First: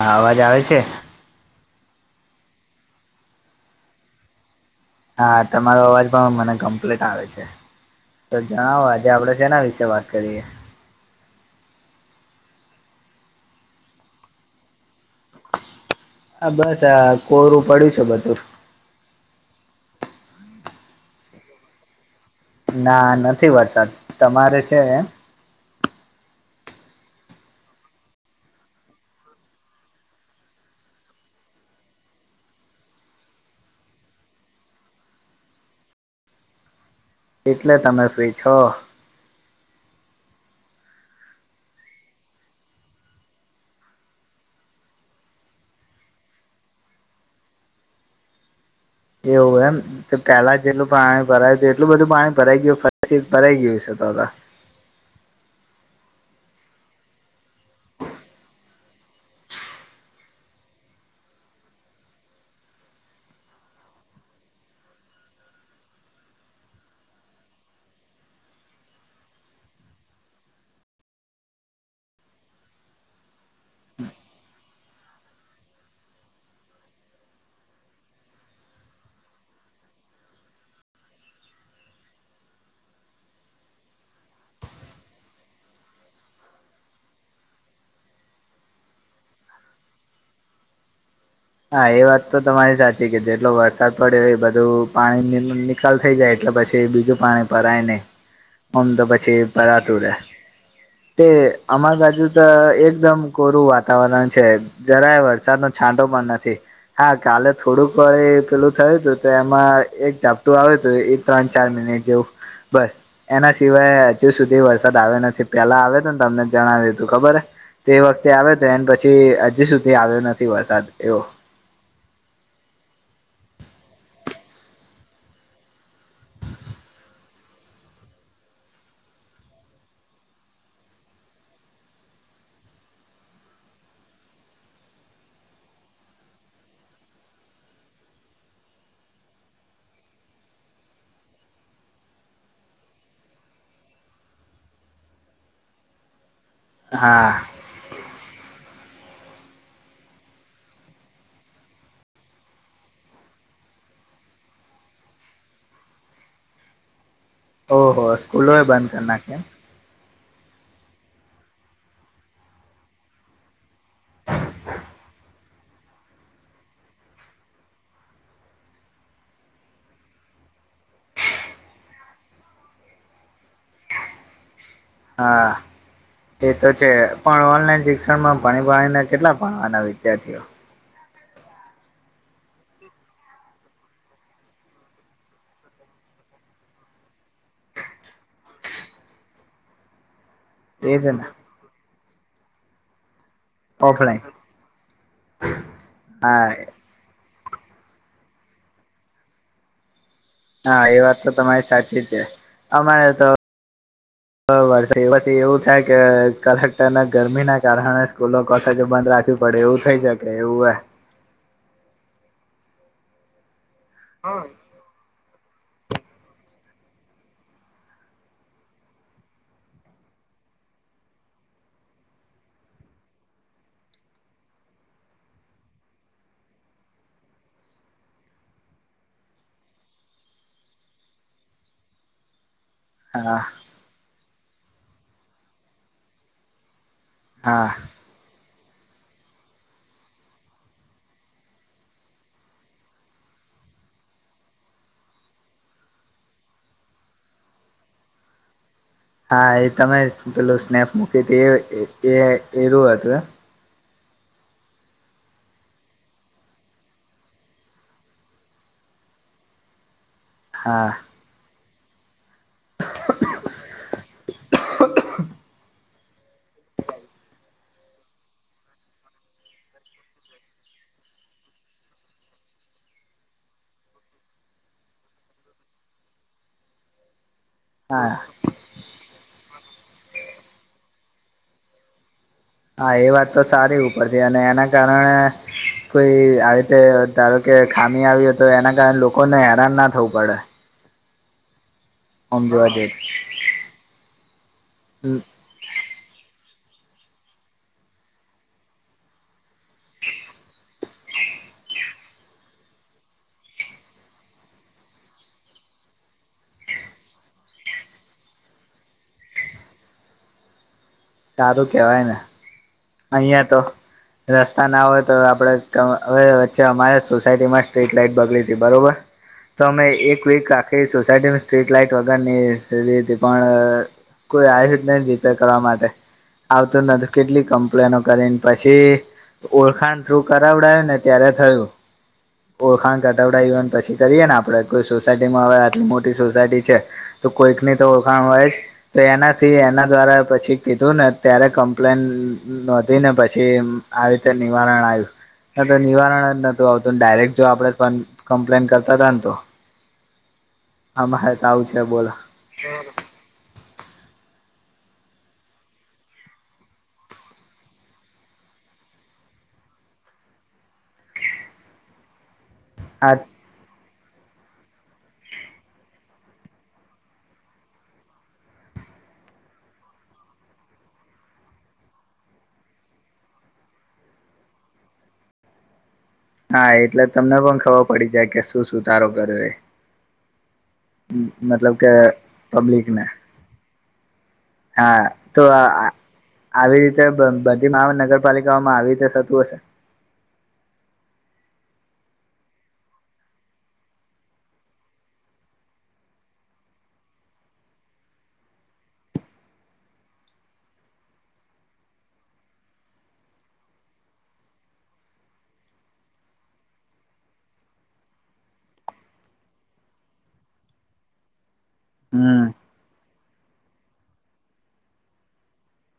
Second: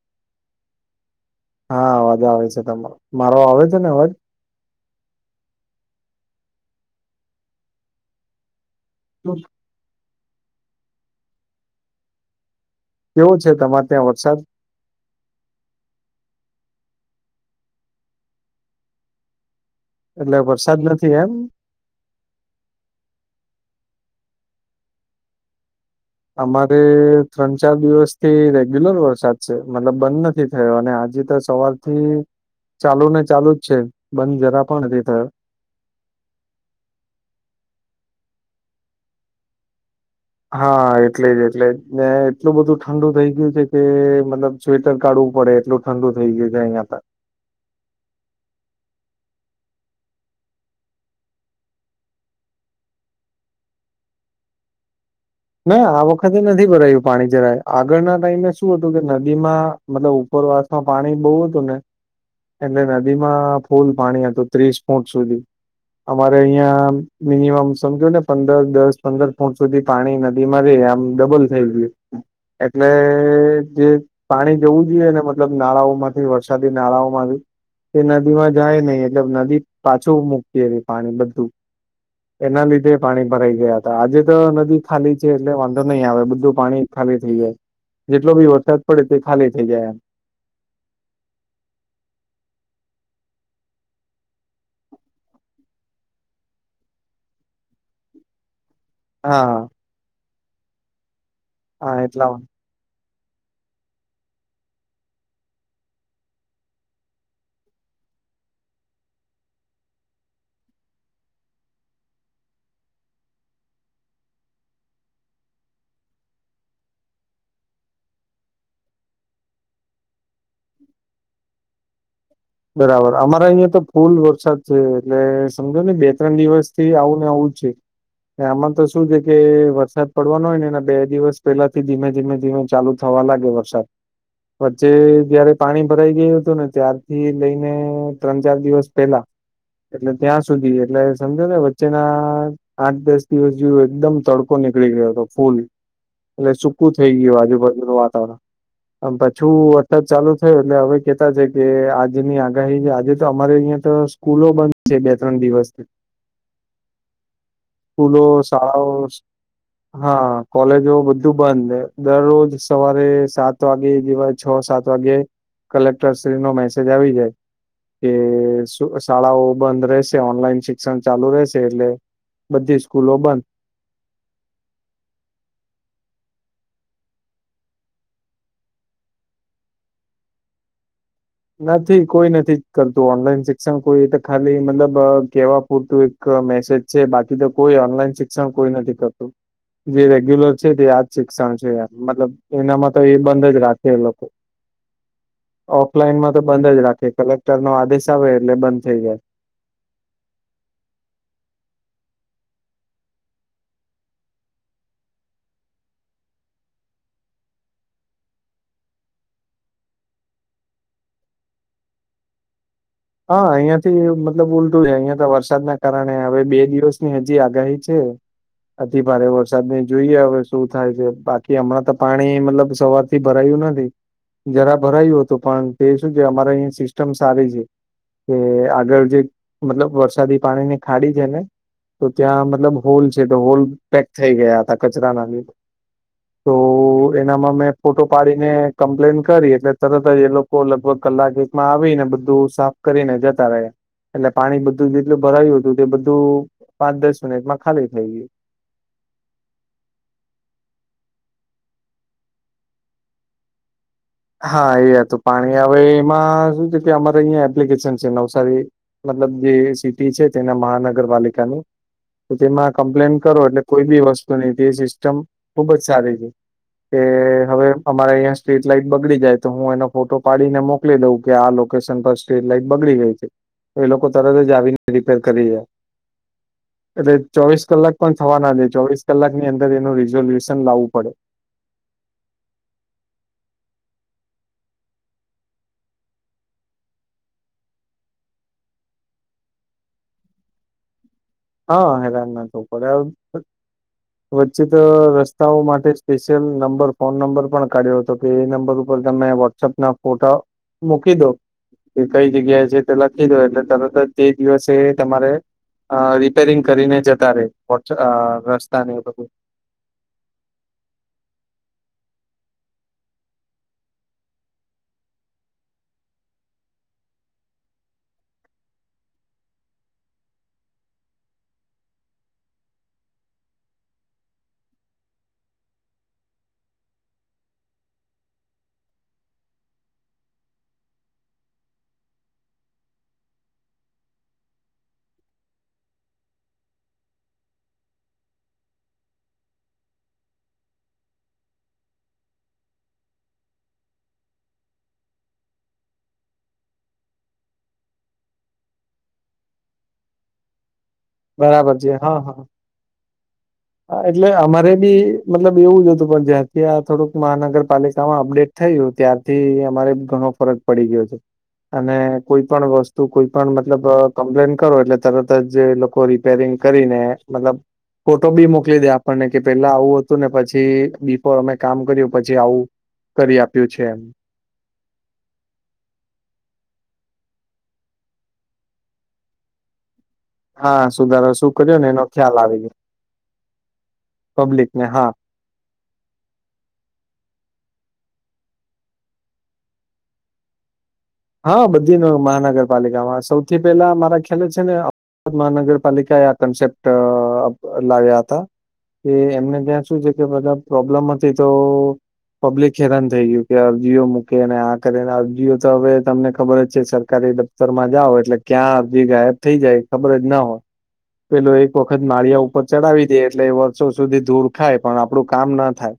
હા અવાજ આવે છે? હા અવાજ આવે છે, તમારો મારો આવે છે, ને અવાજ? હા તમારો અવાજ પણ મને કમ્પ્લીટ આવે છે, તો જણાવો આજે આપડે સેના વિશે વા કરીએ કેવો છે, તમારે ત્યાં વરસાદ? બસ આ કોરું પડ્યું છે, બધું એટલે વરસાદ નથી એમ? ના નથી વરસાદ તમારે છે? અમારે ત્રણ-ચાર દિવસથી રેગ્યુલર વરસાદ છે, મતલબ બંધ નથી થયો અને આજે તો સવારથી ચાલુ ને ચાલુ જ છે. બંધ જરા પણ નથી થયો એટલે તમે ફ્રી છો હા એટલે જ એટલે ને એટલું બધું ઠંડુ થઈ ગયું છે, કે મતલબ સ્વેટર કાઢવું પડે એટલું ઠંડુ થઈ ગયુ અહિયાં ત એવુ એમ તો પેલા જેટલું પાણી ભરાયું છે, એટલું બધું પાણી ભરાઈ ગયુ ફ પસી ભરાઈ ગયું છે, તો ત ના આ વખતે નથી ભરાયું પાણી જરાય આગળના ટાઈમે શું હતું કે નદીમાં મતલબ ઉપરવાસમાં પાણી બો હતું ને એટલે નદીમાં ફૂલ પાણી હતું ત્રીસ ફૂટ સુધી અમારે અહિયાં મિનિમમ સમજો ને પંદર દસ પંદર ફૂટ સુધી પાણી ન બીમારી આમ ડબલ થઈ ગયું એટલે જે પાણી જવું જોઈએ ને મતલબ નાળાઓમાંથી વરસાદી નાળાઓમાંથી એ નદીમાં જાય નહી એટલે નદી પાછું મૂકી [unintelligible] પાણી બધું એના લીધે પાણી ભરાઈ ગયા હતા. આજે તો નદી ખાલી છે, ટલે વાંધો નહી આવે બધું પાણી ખાલી થઈ જાય. જેટલો બી વરસાદ પડે તે ખાલી થઈ જાય એમ હા, એ વાત તો તમારી સાચી કે જેટલો વરસાદ પડ્યો એ બધું પાણી ની કાલ થઈ જાય એટલે પછી બીજું પાણી ભરાઈ નઈ હમ. ઓમ તો પછી ભરાતું રે તે હા અમારી બાજુ એટલા ત એકદમ કોરું વાતાવરણ છે, જરાય વરસાદનો છાંટો પણ નથી. હા કાલે થોડુંક વળી પેલું થયુંતું તો એમાં એક ઝાપટું આવ્યુંતું. ત્રણ-ચાર મિનિટ જેવું બસ એના સિવાય હજુ સુધી વરસાદ આવ્યો નથી. પેલા આવ્યો તો ને તમને જણાવ્યું તું ખબર? તે વખતે આવ્યો હતો. એને પછી હજી સુધી આવ્યો નથી વરસાદ એવો બરાબર અમારે અહિયાં તો ફૂલ વરસાદ છે. એટલે સમજોની બે-ત્રણ દિવસથી આવું ને આવું જ છે. ને આમાં તો શું છે, કે વરસાદ પડવાનો હોય ને એના બે દિવસ પહેલા થી ધીમે ધીમે ધીમે ચાલુ થવા લાગે વરસાદ, વચ્ચે જયારે પાણી ભરાઈ ગયું હતું ને ત્યાર થી લઈને ત્રણ-ચાર દિવસ પેલા એટલે ત્યાં સુધી, એટલે સમજોને વચ્ચેના આઠ, દસ દિવસથી હજુ એકદમ તડકો નીકળી ગયો હતો ફૂલ, એટલે સુકુ થઈ ગીયું હા, આજુ-બાજુનું વાતાવરણ આમ પાછું વરસાદ ચાલુ થયું, એટલે હવે કેતા છે કે આજની આગાહી, આજે તો અમારે અયા તો સ્કૂલો બંધ છે, બે-ત્રણ દિવસથી ઓહો સ્કૂલો, એ બંધ શાળાઓ કરી નાખી એમ હા, કોલેજો બધું બંધ, દરરોજ સવારે સાત સાત વાગે જેવાય, છ-સાત વાગ્યે કલેક્ટરશ્રી નો મેસેજ આવી જાય કે શાળાઓ બંધ રહેશે, ઓનલાઈન શિક્ષણ ચાલુ રહેશે, એટલે બધી સ્કૂલો બંધ હા એ તો છે, પણ ઓનલાઈન શિક્ષણમાં ભણી ભણી ને કેટલા ભણવાના વિદ્યાર્થીઓ નથી, કોઈ નથી કરતું ઓનલાઈન શિક્ષણ, કોઈ એ તો ખાલી, મતલબ કેવા પૂરતું ક મેસેજ છે, બાકી તો કોઈ ઓનલાઈન શિક્ષણ કોઈ નથી કરતું, જે રેગ્યુલર છે, તે એજ આ જ ને શિક્ષણ છે એમ, મતલબ એનામાં તો એ બંધ જ રાખે ઓફલાઈન ઓફઇનમાં તો હા બંધ જ રાખે, કલેક્ટર નો આદેશ આવે એટલે બંધ થઈ જાય હા, એ વાત તો તમારી સાચી જ છે અમારે તો [inaudible] વર્ષે પછી એવું થાય કે કલેકટરના ગરમી ના કારણે સ્કૂલો કોલેજો બંધ રાખ બડે ઉ થઈ શકે એવું હે હા અહિયાં થી મતલબ અહિયાં તો વરસાદના કારણે હવે બે દિવસની હજી આગાહી છે અતિ ભારે વરસાદ ને જોઈએ હવે શું થાય છે બાકી હમણાં તો પાણી મતલબ સવાર થી ભરાયું નથી, જરા ભરાયું હતું પણ તે શું છે અમારે અહીં સિસ્ટમ સારી છે કે આગળ જે મતલબ વરસાદી પાણી ની ખાડી છે ને તો ત્યાં મતલબ હોલછે તો હા હોલ પેક થઈ ગયા હતા કચરાના લીધે તો એનામાં હા મે ફોટો પાડીને કમ્પ્લેન કરી એટલે તરત જ એ લોકો લગભગ કલાક એકમાં આવીને બધું સાફ કરીને જતા રહિયા એટલે પાણી બધું જેટલું ભરાયું હતું તે બધું પાંચ, દસ મિનિટમાં ખાલી થઈ ગયું હા, એ તમે પેલું સ્નેપ મૂકી હતી એ એ એરું હતું એમ હા, એ હતું પાણી હવે એમાં શું છે કે અમારે અહીંયા એપ્લિકેશન છે નવસારી મતલબ જે સિટી છે તેના હા મહાનગરપાલિકાનું તેમાં કમ્પ્લેન કરો એટલે કોઈ બી વસ્તુ ની જે સિસ્ટમ ખુબ જ સારી, કે હવે અમારે અહીં સ્ટ્રીટ લાઇટ બગડી જાય તો હું એનો ફોટો પાડીને મોકલી દઉં કે આ લોકેશન પર સ્ટ્રીટ લાઈટ બગડી ગઈ છે એ લોકો તરત જ આવીને રિપેર કરી જાય એટલે ચોવીસ કલાક પણ હા થવા ના દ ચોવીસ કલાકની અંદર એનું રિઝોલ્યુશન લાવવું પડે હા, એ વાત તો સારી ઉપરથી અને એના કારણે કોઈ આવી રીતે ધારો કે ખામી આવી તો એના કારણે લોકોને હેરાન ના થવું પડે હા, હેરાન ના આમ થવું જોવા જઈએ પડે, વચ્ચે તો રસ્તો રસ્તાઓ માટે સ્પેશિયલ નંબર ફોન નંબર પણ કાઢ્યો હતો કે એ નંબર ઉપર તમે વોટ્સઅપ ના ફોટા મૂકી દો કે કઈ જગ્યાએ છે તે લખી દો એટલે તરત જ તે દિવસે તમારે અ રી પેરિંગ કરીને જતા રે રસ્તા ને એ બધું સારું કેવાય ને અહીંયા તો રસ્તા ના હોય તો આપડે હવે વચ્ચે અમારે સોસાયટીમાં સ્ટ્રીટ લાઈટ બગડી હતી બરોબર તો અમે એક વીક આખી સોસાયટીમાં સ્ટ્રીટ લાઈટ વગર ની થઈ ગઈ થી પણ કોઈ આવ જ નહી રિપેર કરવા માટે આવતું નથી કેટલી કંપ પ્લેનો કરી, ને પછી ઓળખાણ થ્રુ કરાવડાય ને ત્યારે થયું ઓળખાણ કડાવ્યે ને પછી કરીએ ને આપડે કોઈ સોસાયટીમાં આવે આટલી મોટી સોસાયટી છે તો કોઈક ની તો ઓળખાણ હોય જ તો એનાથી એના દ્વારા પછી કીધું ને ત્યારે કમ્પ્લેન નોંધી ને પછી આવી રીતે નિવારણ આવ્યું ના તો નિવારણ જ નતું આવતુંને ડાયરેક જો આપડે કમ્પ્લેન કરતા હતા ને તો આમાંરે તો આવું બરાબર છે બોલો હા હા એટલે અમારે બી મતલબ એવું જ હતું પણ જ્યાંથી આ થોડુંક મહાનગરપાલિકામાં અપડે થયું ત્યારથી અમારે ઘણો ફરક પડી ગયો છે અને કોઈ પણ વસ્ત તું હા કોઈ પણ મતલબ કમ્પ્લેન કરો એટલે તરત જ એ લોકો રિપેરિંગ કરીને મતલબ તો બી મોકલી દે આપણને કે પેલા આવું હતું ને પછી બિફોર અમે કામ કર્યું પછી આવું કરી આપ્યું છે એમ હા એટલે તમને પણ ખબર પડી જાય કે શું સુધારો કરિયો એ હા સુધારો શું મતલબ કર્યો ને કે એનો ખ્યાલ આવી ગયો પબ્લિકને પબ્લિક ને હા તો આ આ-આવી રીતે બ-બધી મહાનગરપાલિકાઓમાં આવી રીતે થતું હશે હા બધી ન મહાનગરપાલિકામાં સૌથી પેલા મારા ખ્યાલ છે ને અ અ મહાનગરપાલિકાએ આ કન્સેપ્ટ અ લાવ્યા હતા કે એમને ત્યાં શું છે કે બધા પ્રોબ્લેમ હતી તો પબ્લિક હેરાન થઈ ગયું કે અરજીઓ મૂકે અને આ કરે અરજીઓ તો હવે તમને ખબર જ છે સરકારી દફતર માં જાઓ એટલે ક્યાં અરજી ગાયબ થઈ જાય ખબર જ ના હોય પેલો એક વખત હમ માળિયા ઉપર ચડાવી દે, એટલે વર્ષો સુધી ધૂળ ખાય, પણ આપડું કામ ના થાય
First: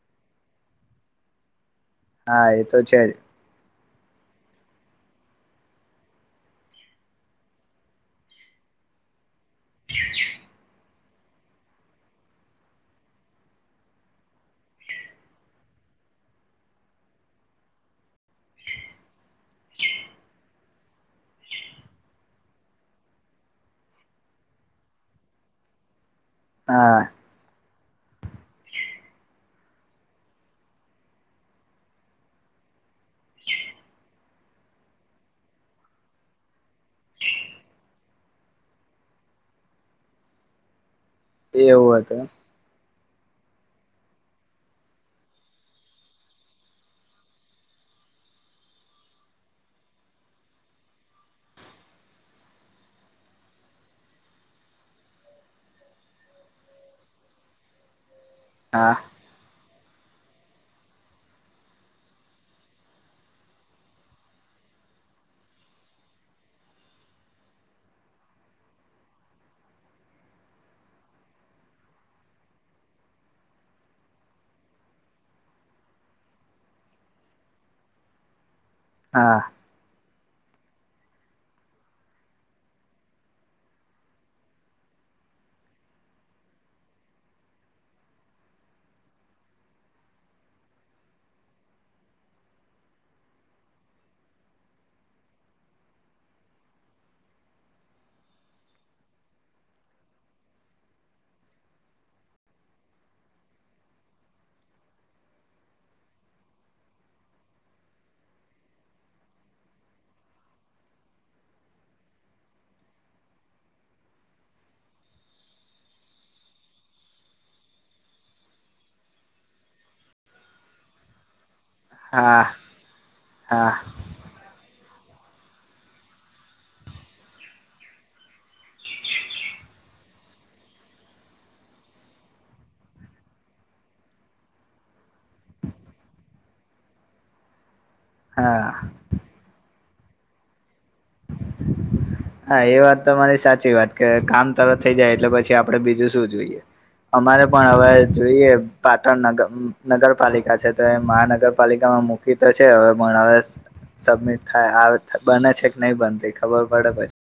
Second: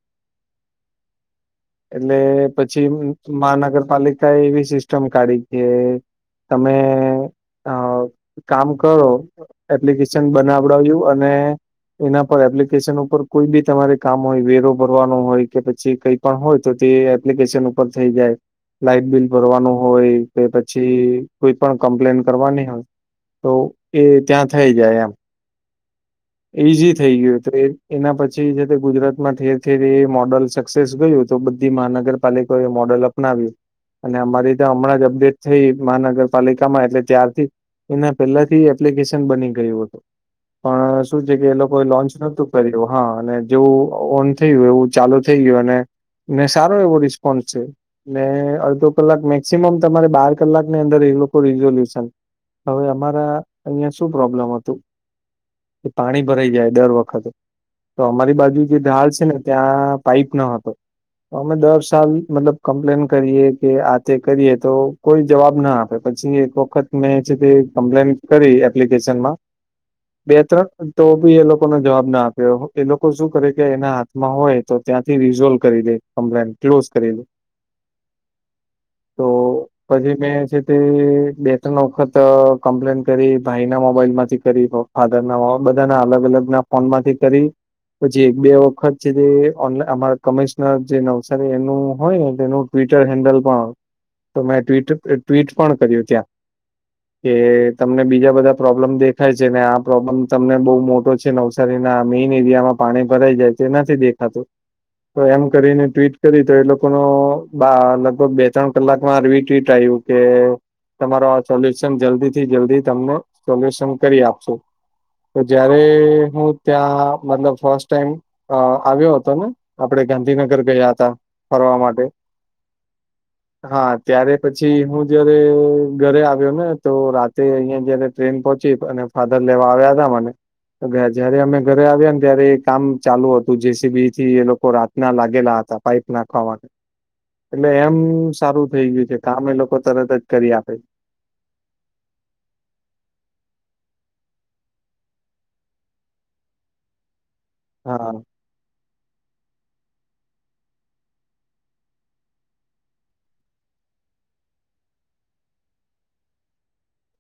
એટલે હા એ તો પછી છે હુ જ મહાનગરપાલિકા એવી સિસ્ ટમ કાઢી કે તમે અ કામ કરો એપ્લિકેશન બનાવડાવ્યું અને એના પર એપ્લિકેશન ઉપર કોઈ બી તમારે કામ હોય વેરો ભરવાનો હોય કે પછી કઈક પણ હોય તો તે એપ્લિકેશન ઉપર થઈ જાય, લાઈટ બિલ ભરવાનું હોય કે પછી કોઈ પણ કમ્પલેન કરવાની હોય તો એ ત્યાં થઈ જાય એમ એ ઈઝી હા થઈ ગયું [unintelligible] એના પછી જે તે ગુજરાત માં ઠેર ઠેર એ મોડલ સક્સેસ ગયું, તો બધી મહાનગરપાલિકા એ મોડલ અપ નાવ્યું, અને અમારી તો હમણાં જ અપડેટ થઈ મહાનગરપાલિકામાં એટલે ત્યારથી એના પહેલાથી એપ્લિકેશન બની ગયું હતું, પણ શું છે કે એ લોકો એ એવું લોન્ચ હતું નોતું કર્યું હા અને જેવુ ઓન થયું એવું ચાલુ થઈ ગયું અને ને સારો એવો રિસ્પોન્સ છે ને અડધો કલાક મેક્સિમમ તમારે બાર કલાકની અંદર એ લોકો રિઝોલ્યુશન હવે અમારા અહિયાં શું પ્રોબ્લમ હતું કે પાણી ભરાઈ જાય દર વખતે, તો અમારી બાજુ જે હા ઢાળ છે ને ત્યાં પાઇપ ના હતો, અમે દર સાલ મતલબ કમ્પ્લેન કરીએ કે આ તે કરીએ તો કોઈ જવાબ ન આપે, પછી એક વખત મેં છેતે કમ્પલેન. કરી એપ્લિકેશન માં, બે ત્રણ તો બી એ લોકોનો જવાબ ના આપ્યો એ લોકો શું કરે કે એના હાથમાં હોય, તો ત્યાંથી રીઝોલ્વ કરી દે કમ્પલેન ક્લોઝ કરી દે, તો હા પછી મેં છે તે બે ત્રણ વખત કમ્પલેન કરી ભાઈ ના મોબાઇલ માંથી કરી, ફાધર ના હો બધા ના અલગ અલગ ના ફોન માંથી કરી, પછી એક બે વખત છે તે અમારા કમિશનર જે નવસારી એમનું હોયને ટ્વિટર હેન્ડલ પણ તો મેં ટ્વીટ-ટ્વીટ પણ કરીએ ત્યાં, કે તમને બીજા બધા પ્રોબ્લેમ દેખાય છે ને આ પ્રોબ્લેમ તમને બોવ મોટો છે નવસારીમાં મેઈન એરિયા માં પાણી ભરાય જાય છે એ નથી દેખાતું, તો એમ કરીને ટ્વીટ કરીએ તો લોકોનો બા લગભગ બે ત્રણ કલાકમાં રિટ્વીટ આવ્યું, કે તમારું આ સોલ્યુશન જલ્દીથી જલ્દી તમને સોલ્યુશન કરી આપશું, તો જયારે હું ત્યાં મતલબ ફસ્ટ ટાઇમ અ આવ્યો હતો ને આપડે ગાંધીનગર ગયા હતા ફરવા માટે, હા તે હા, ત્યારે પછી હું જયારે ઘરે આવ્યો ને તો રાતે અહીંયા જયારે ટ્રેન પહોંચી ને તો ફાધર લેવા આવ્યા તા મને, જયારે અમે ઘરે આવ્યા ને ત્યારે એ કામ ચાલુ હતું જેસીબી થી એ લોકો રાત, ના લાગેલા હતા પાઈપ નાખવા માટે એટલે એમ, સારું થઈ ગયું છે કામ એ લોકો તરત કરી આપે છે, હા એ વાત તમારી સાચી વાત કે કામ તરત થઈ જાય પછી બીજું શું જોઈએ, અમારે પણ હવે હા જોઈએ, પાટણ નગર નગરપાલિકા છે તો એ મહાનગરપાલિકામાં મુકીતો છે હવે પણ હવે, સબમિટ થાય આવે છે બને છે કે નહી બનતી ખબર પડે પછી,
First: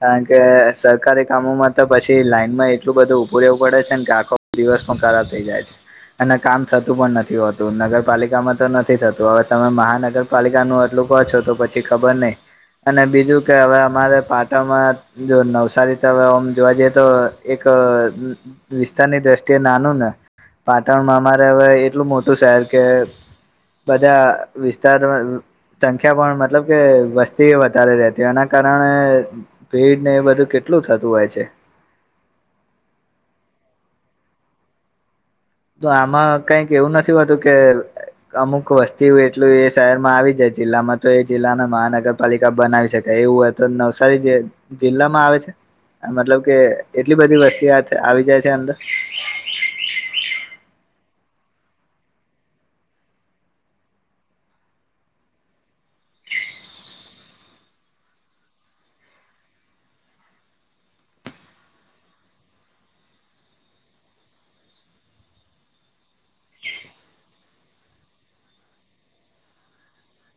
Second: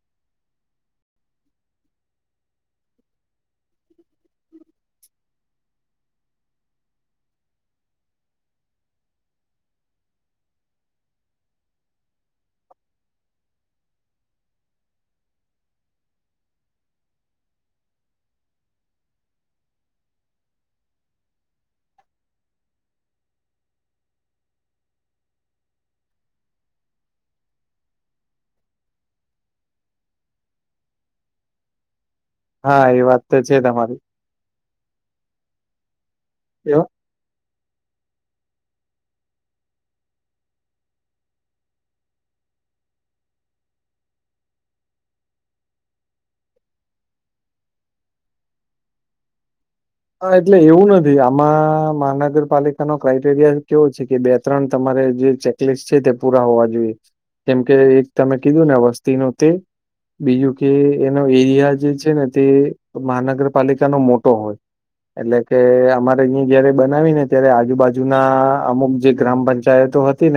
કારણકે સરકારી કામોમાં તો પછી લાઇનમાં એટલું બધું ઊભું રહેવું પડે છે ને આખો દિવસ ખરાબ થઈ જાય છે અને કામ થતું પણ નથી હોતું નગરપાલિકા માં તો નથી થતું હવે તમે મહાનગર પાલિકા નુ આટલું ક્યો છો તો પછી ખબર નહી અને બીજું કે હવે અમારે જો નવસારી તમે આમ જોવા જઈએ તો એક વિસ્તારની દ્રષ્ટિ એ નાનું ને પાટણમાં અમારે એટલું મોટું શહેર કે, બધા વિસ્તાર, સંખ્યા પણ મતલબ કે વસ્તી વધારે રહે છે એના કારણે, ભીડ ને એ બધું કેટલું થતું હોય છે, હા એ વાત તો છે તમારી, તો આમાં કંઈક એવા એવું નથી હોતું કે, અમુક વસ્તી એટલું એ શહેરમાં આવી જાય જિલ્લામાં તો એ જિલ્લાના મહાનગરપાલિકા બનાવી શકાય એવું એમ, તો નવસારી જે જિલ્લા માં આવે છે? મતલબ કે એટલી બધી વસ્તી આવી જાય છે અંદર, હા એટલે એવું નથી આમાં મહાનગરપાલિકાનો ક્રાઈટેરિયા કેવો છે કે બે ત્રણ તમારે જે ચેક, છે તે પૂરા હોવા જોઈએ કેમકે એક તમે કીધું ને વસ્તી ને તે, બીજું કે એનો એરિયા જે છે ને તે મહાનગરપાલિકાનો મોટો હોલ, એટલે કે અમારે અહીં જયારે બનાવી ને ત્યારે આજુબાજુ ના અમુક જે ગ્રામપંચાયતો હતી,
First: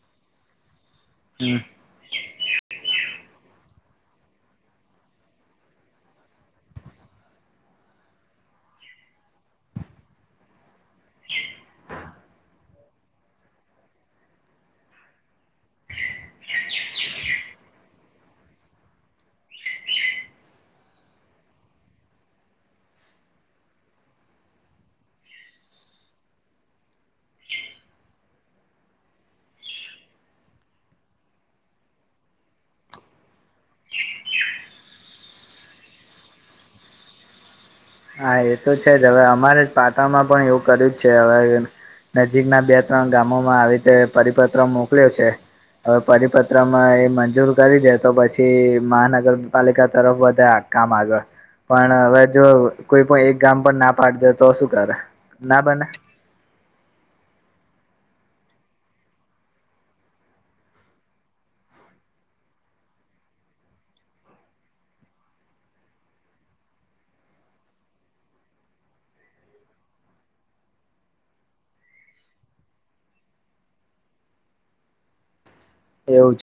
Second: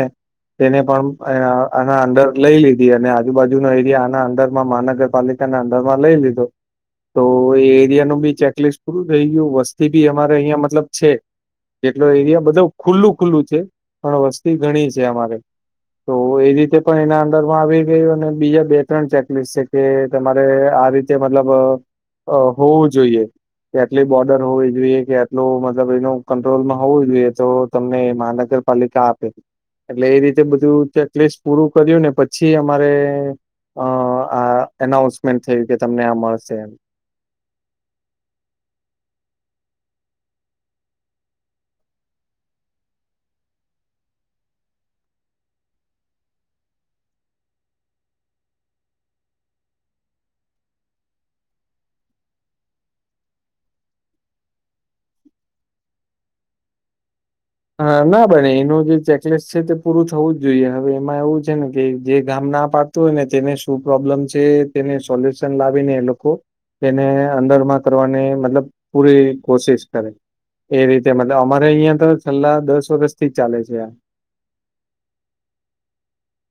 તેને પણ હમ અહીંયા, આના અંદર લઈ લીધી અને આજુબાજુ ના એરિયા આના અંદરમાં મહાનગરપાલિકાના અંદર માં લઈ લીધો. તો એ એરિયાનું બી ચેકલિસ્ટ પૂરું થઈ ગયું વસ્તી બી અમારે અહિયાં મતલબ છે. જેટલો એરિયા બધો ખુલ્લું ખુલ્લું છે પણ વસ્તી ઘણી છે અમારે તો એ રીતે પણ એના અંદરમાં આવીને અને બીજા બે ત્રણ ચેકલિસ્ટ છે કે તમારે આ રીતે તે મતલબ અ હોવું જોઈએ. કે આટલી બોર્ડર હોવી જોઈએ કે આટલો મતલબ એનો કંટ્રોલમાં હોવું જોઈએ તો તમને મહાનગર પાલિકા આપે એટલે એ રીતે બધું ચેકલીસ્ટ પૂરું કર્યું ને પછી અમારે અ આ એનાઉન્સમેન્ટ થયું કે તમને આ મળશે એમ હા એ તો છે જ હવે અમારે પાટણમાં પણ એવું કર્યું જ છે હવે નજીકના બે ત્રણ ગામોમાં આવી રીતે પરિપત્ર મોકલ્યો છે. હવે પરિપત્રમાં એ મંજૂર કરી દે તો પછી મહાનગરપાલિકા તરફ વધે આ કામ આગળ પણ હવે જો કોઈ પણ એક ગામ પણ ના પાડી દે તો શું કરે ના બને હ ના બને એનું જે ચેકલીસ્ટ છે તે પૂરું થવું જ જોઈએ. હવે એમાં એવું છે ને કે જે ગામ ના પાડે. તો એને તેને શું પ્રોબ્લેમ છે તેને સોલ્યુશન લાવી ને એ લોકો એને અંદરમાં કરવાની મતલબ પૂરી કોશિશ કરે. એ રીતે મતલબ અમારે અહિયાં તો છેલ્લા દસ વર્ષ થી જ ચાલે છે. આ એવું છે.